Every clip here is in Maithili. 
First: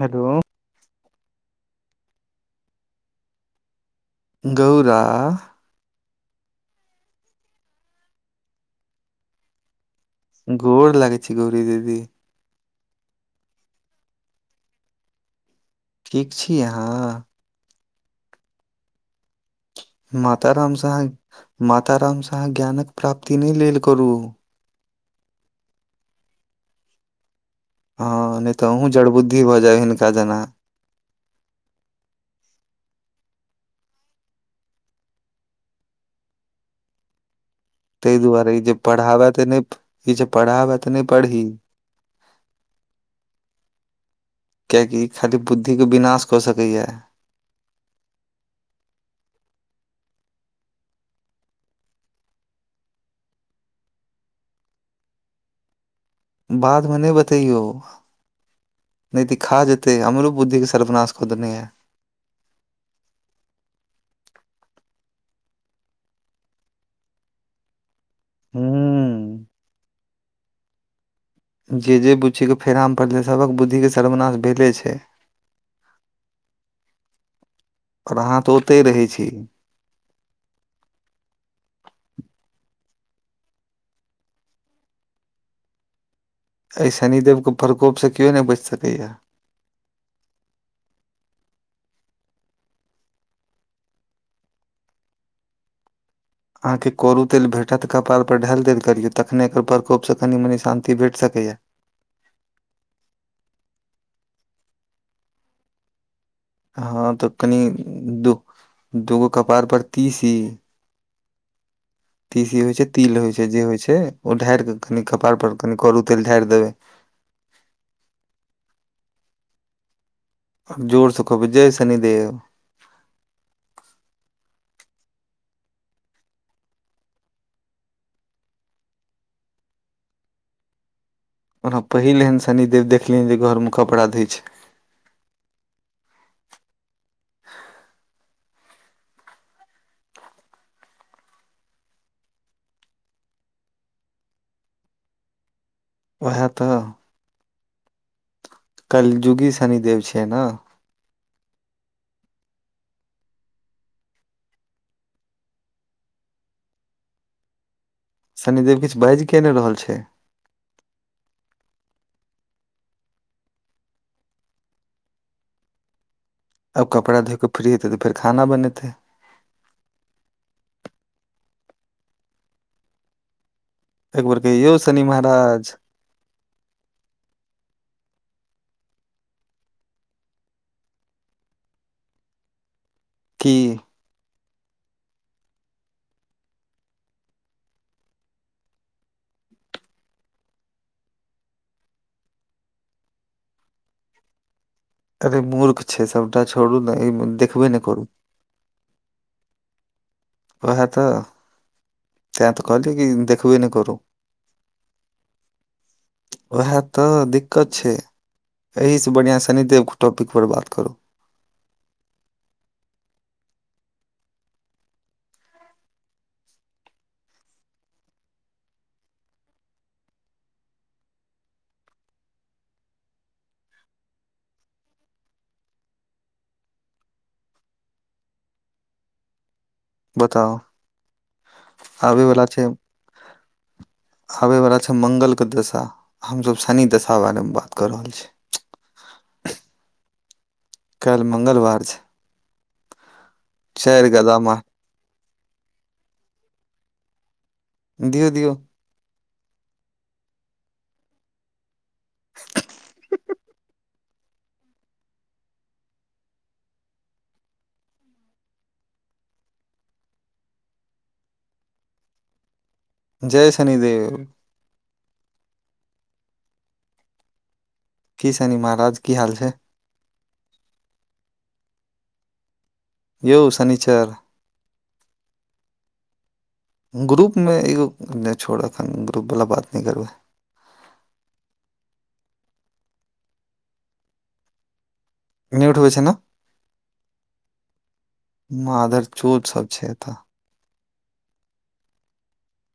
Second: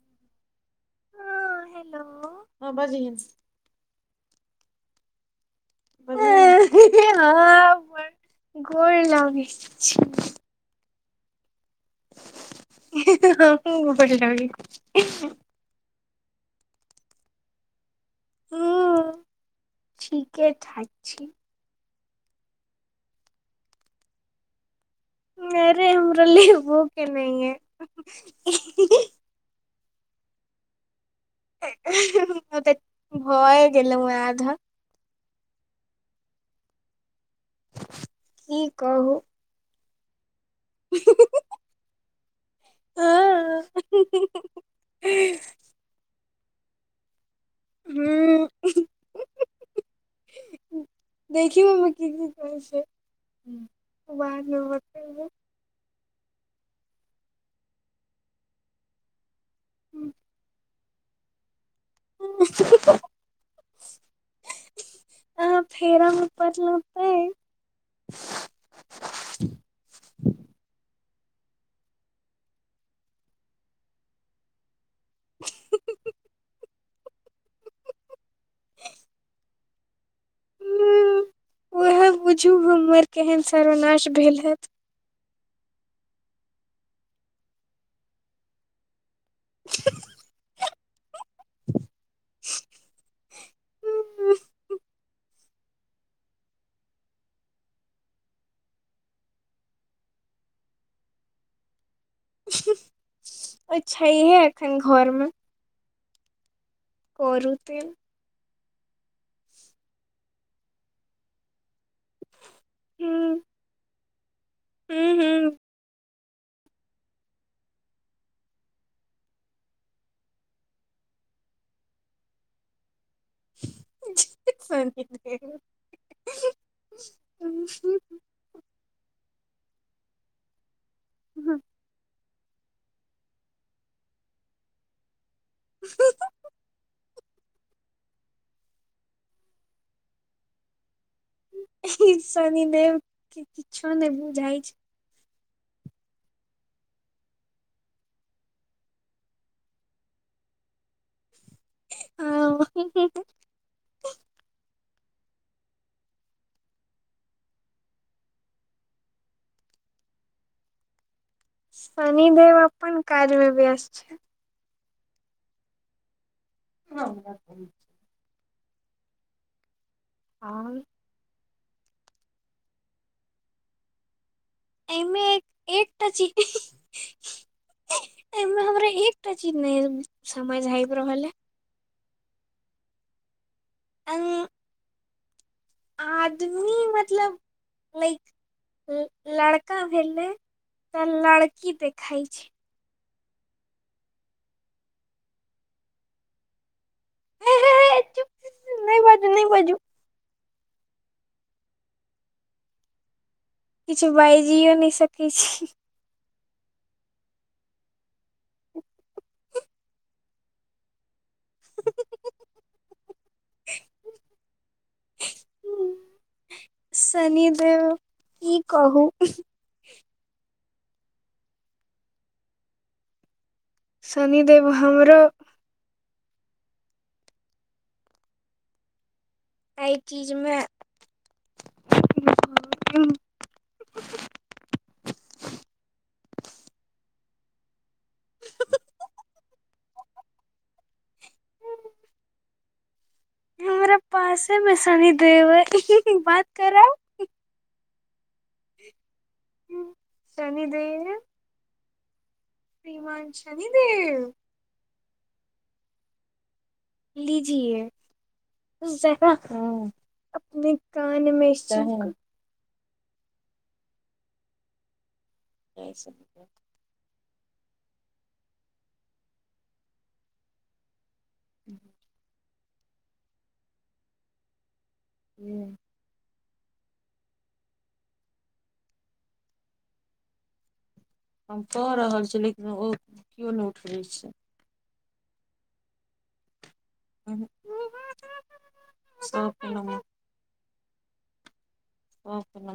हेलो हँ हेलो हँ बजहि गौरा हँ गोर लागै छै गोर लागै छै गौरी दीदी [unintelligible] ठीक छी अहाँ हूँ ठीके माताराम ठाक स छी माताराम स ज्ञानक प्राप्ति नहि लेल करू अरे हमरा लि वो के नहि है हँ नहि तऽ अूँ जड़ बुद्धि भऽ जायब हिनका जेना ओ तऽ भए गेल आधक ताहि दुआरे ई की जे कहू पढ़ाबै तऽ नहि ई जे पढ़ाबै तऽ नहि पढ़ी हूँ क्यकि खाली बुद्धि के विनाश हो सकीएै हूँ देखिमे की की कह छै [unintelligible] बाद मे नहि बतैयौ नहि तऽ खा जेतै हमरो बुद्धि के सर्वनास को देने है ह अहाँ फेरा मे परलौ तै हूँ जे जे बुच्चीके फेराम पड़लै सभक बुद्धिके सर्वनाश भेले छै ओर अहाँ तऽ ओतहि रहै छी हम्म, उएह बुझू हमर केहन सर्वनाश भेल हैत एहि शनिदेवके प्रकोपसँ केओ नहि बचि सकैए [unintelligible] अहाँकेँ के कोरू तेल भेटत कपारपर ढालि दैत करियौ तखने एकर प्रकोपसँ कनि मनी शान्ति भेट सकैए ओ छैहे एखन घरमे हँ तऽ कनी तेल दो दूगो कपार पर तीसी तीसी होइ छै हूँ तिल होइ छै जे होइ छै ओ ढारि कऽ कनि हूँ कपाड़पर हूँ कनि करू तेल ढारि देबै ओ जोर से कहबै जय शनिदेव [inaudible] ह ओना पहिल एहन शनिदेव देखलियनि जे घरमे कपड़ा धइ छै [unintelligible] [unintelligible] ई शनिदव किछो नहि बुझइ छै वएह तऽ कलजुगी शनिदेव छियै ने ह शनिदेव किछु बाजि के नहि रहल छै शनिदेव अपन कार्य में व्यस्त छै आब कपड़ा धोइऽ फ्रीतै तऽ फेर खाना बनेतै आओर एक बर कहियौ शनि महाराज तची एमे हमरा एकटा चीज नहि समझ आबि रहल है की अङ आदमी मतलब लाइक लड़का भेले तऽ लड़की देखाई छी अरे मूर्ख छै सबटा छोड़ू ने देखबे नहि करू नहि बाजू नहि बाजू ओह तऽ तै तऽ कहली कि देख किछु बाजियो नहि सकै छी उएह तऽ दिक्कत छै एहिसँ बढ़िआँ शनिदेवके टॉपिकपर बात करू शनिदेव की कहू शनिदेव हमरो आइ बताउ आबै वला छै आबे वालला छै मंगल के दशा हमसभ शनि दशा बारेमे बात कऽ रहल छी काल्हि मङ्गलवार छै हमरा चारि गदा पास है मार मे शनी देव एक एक बात करा दिऔ दिऔ ह शनिद प्रीमान शनिदव लीजए अपने कानमे जय शनिदेव जस की शनि महाराज की हाल छै [inaudible] यौ शनिचर हूँ ग्रुपमे एगो नहि छोड़त ग्रुपवला बात नहि करबै हम कहि रहल छीिय लेकिन ओ केओ नहि उठबैत छै नहि उठबै छै ने मादर चोद सब सबके छै नम्बर एतऽ ओ न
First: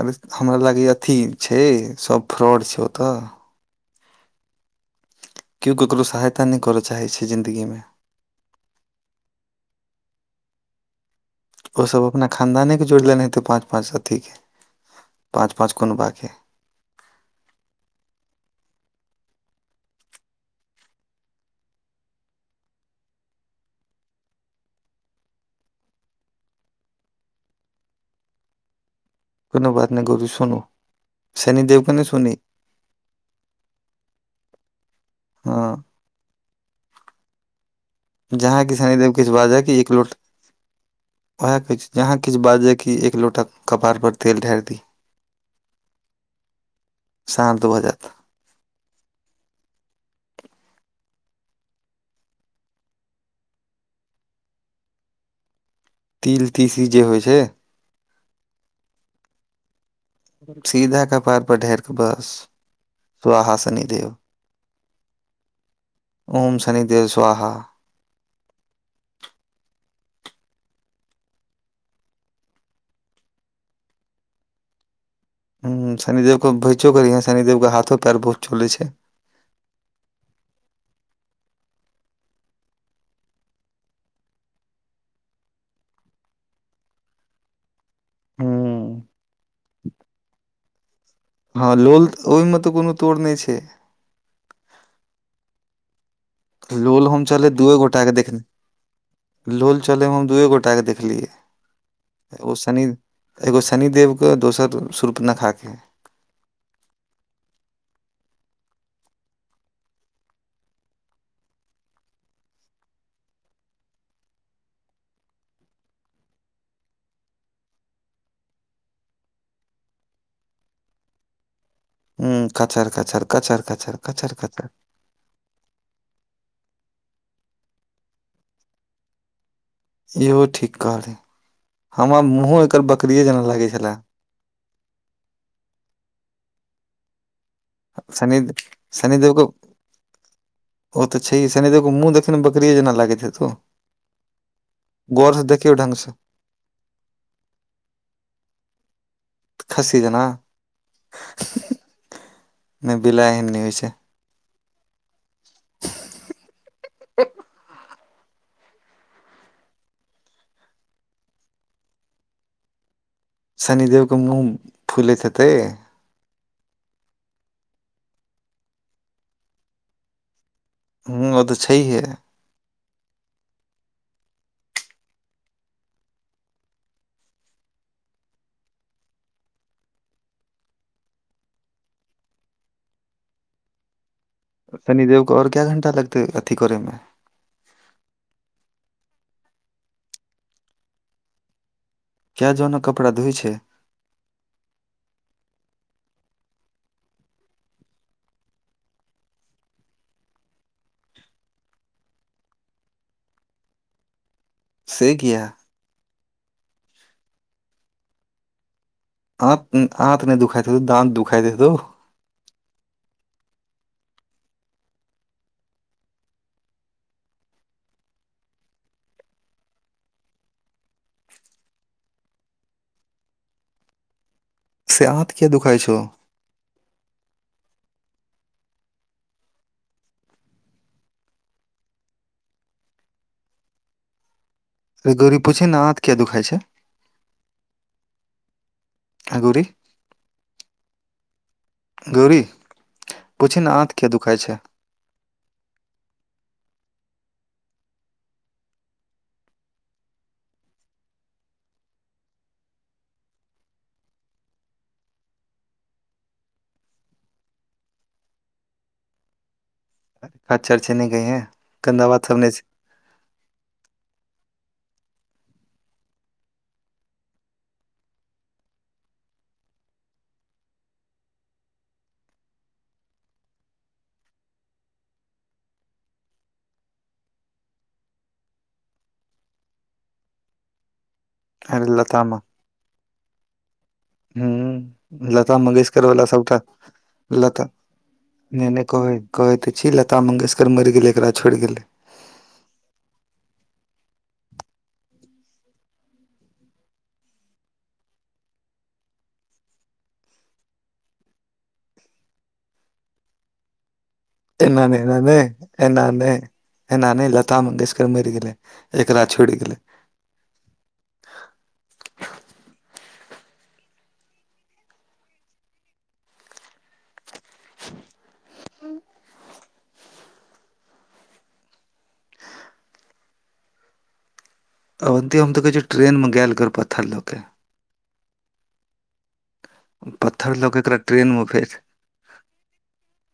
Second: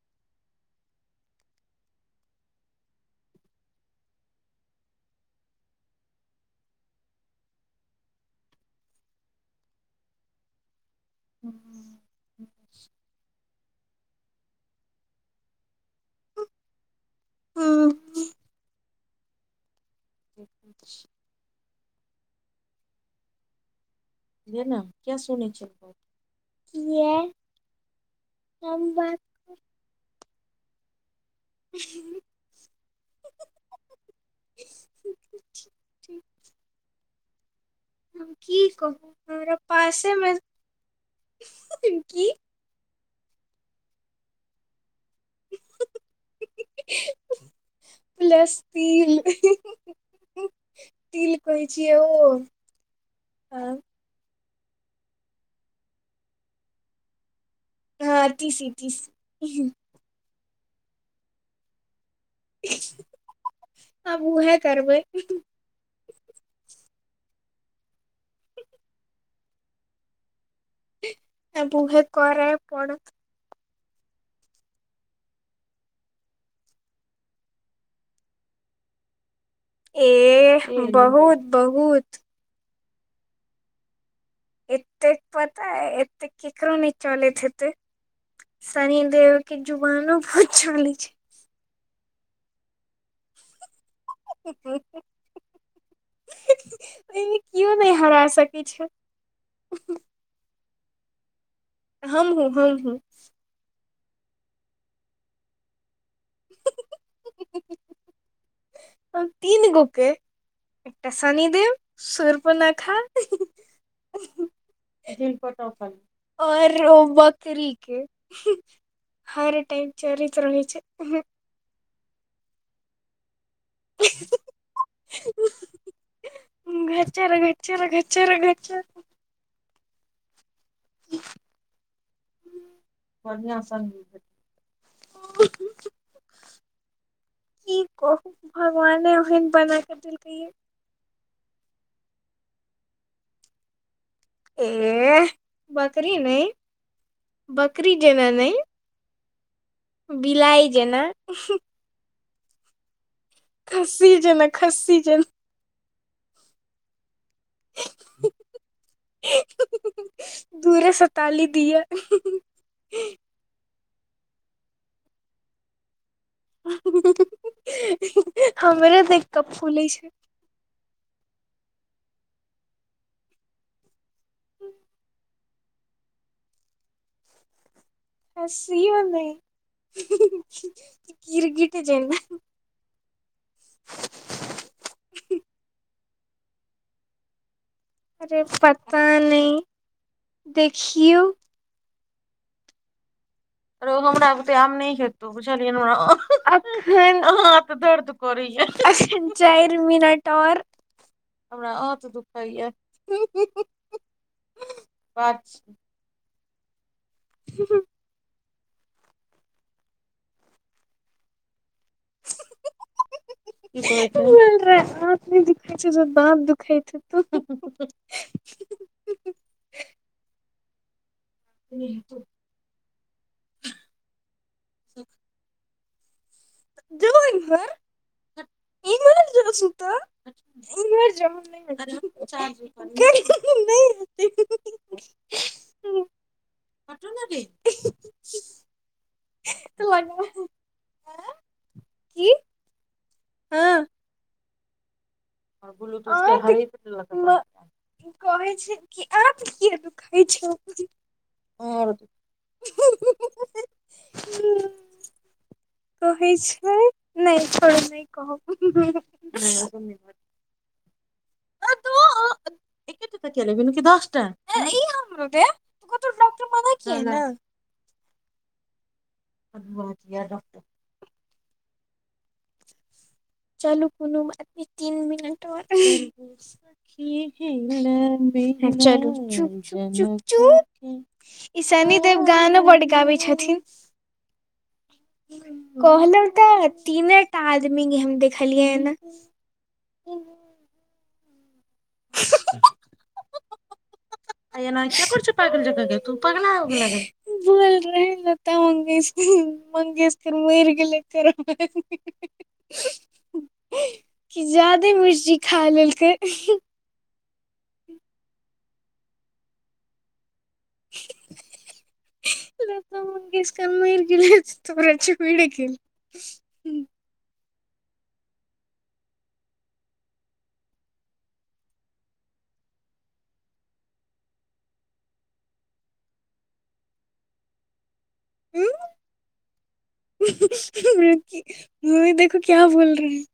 अरे हमरा लागै अथी छै सभ फ्रॉड छै ओतऽ केओ ककरो सहायता नहि करय चाहै छै जिन्दगीमे हू [unintelligible] ओस अपना खानदानेके जोड़ि देने हेतै पाँच पाँच अथीके पाँच पाँच कोन बाके ज देना किया सुने छै गप किया हम बात कोनो बात नहि गौरी सुनू शनिदेवके ने सुनी हँ हम जहाँ की कि शनिदेव कहू किछु हमरा बाजय एकलोट पासेमे वएह कह जहाँ की किछु बाजे की एक लोटा कपार पर तेल ढार दी सढ़ दू बजत लेसपील तिल कह छी ओ आ तिल तीसी जे होइ छै हँ टीसी टीसी सीधा कपार पर ढेर के बस स्वाहा शनिदेव आब उहे करबै ओम शनि देेव स्वहा आ बुहे करै पड़त ह शनिदेवके भैसो के और शनिदेव के हाथो पैर बहुत चलै छै ए बहुत बहुत एतेक पता ह एते केकरो नहि चलैत हेतै हुँ। शनिदेव के जुबनो बहुत चलै छै हँ लोल ओहिमे तऽ कोनो तोर नहि छै ओहिमे लोल होम चल कियो दूए नहि गोटागे हरा सकै छै देखने लोल चलैत हम दुए गोटाकेँ देखलियै हमहूँ एगो शनि हमहूँ एगो शनिदेवके दोसर सुर्पनखाके तीन गो के एकटा शनिदेव सुर्पनखा आऔर बकरीे के हर टाइम चरित रहै छै ह कचर काचर कचर काचर कचर कचर घर घर चर चर इहो ठीक कहै हमरा मुँहो एकर बकरिए जेना लागै छलए ओ [unintelligible] की कहू शनि भगवाने शनिदेव के ओहन बना कऽ देलकै ये ओ तऽ छैह सनि देखो मुँह देख ने बकरी केजेना लागैत हेतौ ए गौर से देखियौ ढंग से, बकरी नहि बकरी जेना न खस्सी जेना, विलाइ जेना नहि बिलाइ एहन नहि होइ छै। खसी जे ने खसी जे [unintelligible] दूरे सताली दअ शनि देव के मुँह फुलैत हेतै हमरे तऽ एक कप फूले छै हूँ ओ तऽ छैही है ह सी ब नहि कीर गीट छै ने शनिदेव को आओर क्या घंटा लगतै अथी करेमे अरे पता नहि देखियौ क्य जोना कपड़ा धोइ छै रो हमरा ओते आम नहि खेतौ चल तऽ दर्द करै चारि मिनट आर हमरा अत दुख होय से किया बात स आँ आँख नहि दुखाइ हेत‌उ दाँत दुखाइ देतौ आ हाथनय दुखाइ छै दाँत दुखइ छै त [unintelligible] ह से आंत किया दुखाइ छौ जगन जग सु त [unintelligible] अ गोरी पूछे ने हत किया दुखाय छै हटो न रे ऐ गौरी की गौरी पूछि ने आँख किया दुखाइ छै ओर बूू [unintelligible] कहै छै कि आब कि दुखै छउ आओर तऽ होइ छै नहि फर नहि कह अ चर्चा नहि किए गंदाबातसब छै एके च लब दसटा [unintelligible] ब बहुतिया ॉकटर चलू कोनो बात नहि मिनट ओर चलु चुप चुप चुप चुप अरे ईशनी देव लतामा गानो बड् गाबै छथिन ह लता मंगेशकर वला कहलौं सबटा तऽ तीने टा लता आदमी के हम देखलियै नहि नहि एना कहै कहै ते छी लता मंगेशकर मरि गेलै एकरा छोड़ि गेलै [unintelligible] अ न प छै पगल छै बग तू पग नहि लगै बोलि रहै लता मंगेश मंगेशकर मरि गेलै कर एना ज्यादे नै एना मिर्ची नै खा एना लेलकै नै एना न लता मंगेशकर मरि गेले एकरा छुटि गेले ल तऽ मंगेस कर मर गेल तरा छै भी [inaudible] अवन्ती हम तऽकहियो ट्रेनमे गेल कर पत्थर लऽ केऽ पत्थर लऽ के एकरा ट्रेनमे फेर मम्मी देखो क्या बोल रहे हैं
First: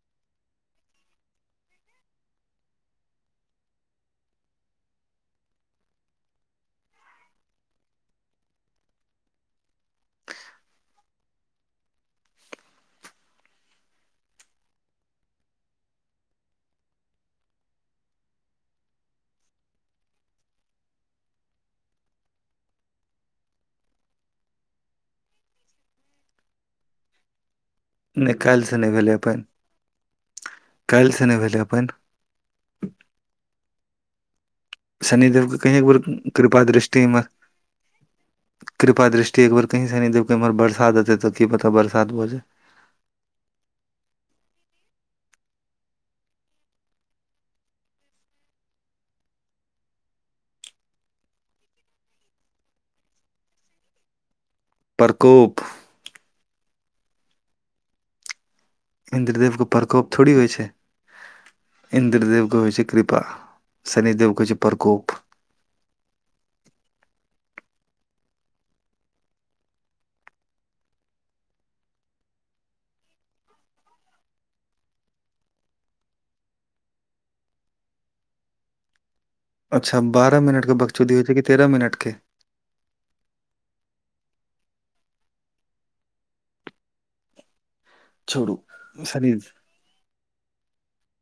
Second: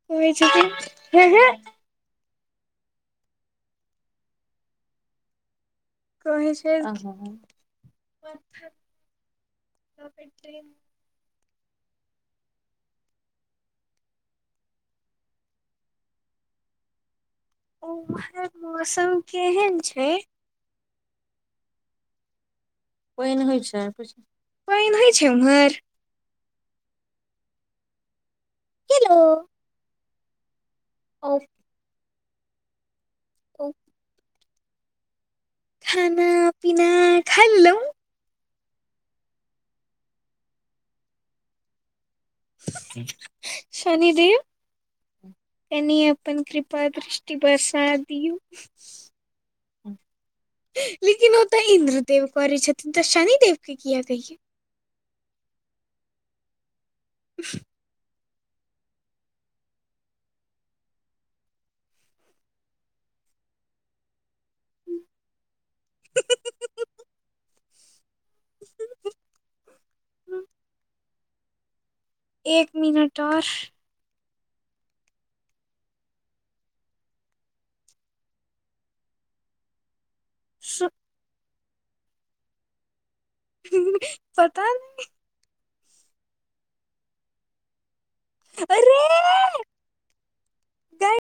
हो [unintelligible] कह छै उहर मौसम केहन छै पानि होइ छै पानि होइ छै उम्हर नहि काल्सँ नहि भेलै हेलो अपन काल्सँ ओ, नहि भेल अपन ओ शनिदेवके खाना कही कृपा पीना दृष्टि एम्हर खा लेलौं कृपा दृष्टि एकबर कहींशनि देबके एम्हर बरसात एतै तऽकी पता बरसात भऽ जाय शनिदेव कनी अपन कृपा दृष्टि बसा दिऔ लेकिन ओ तऽ इन्द्रदेव करै छथिन तऽ शनिदेव के किया कहियए प्रकोप ह इन्द्रदेवके प्रकोप थोड़ी होइ छै इन्द्रदेवके होइ छै कृपा शनिदेवके होइ छै प्रकोप ह एक मिनट आर अच्छा बारह मिनटके सु- बकचूदी होइ छै कि तेरह मिनटके पता नहि छोड़ुसरी त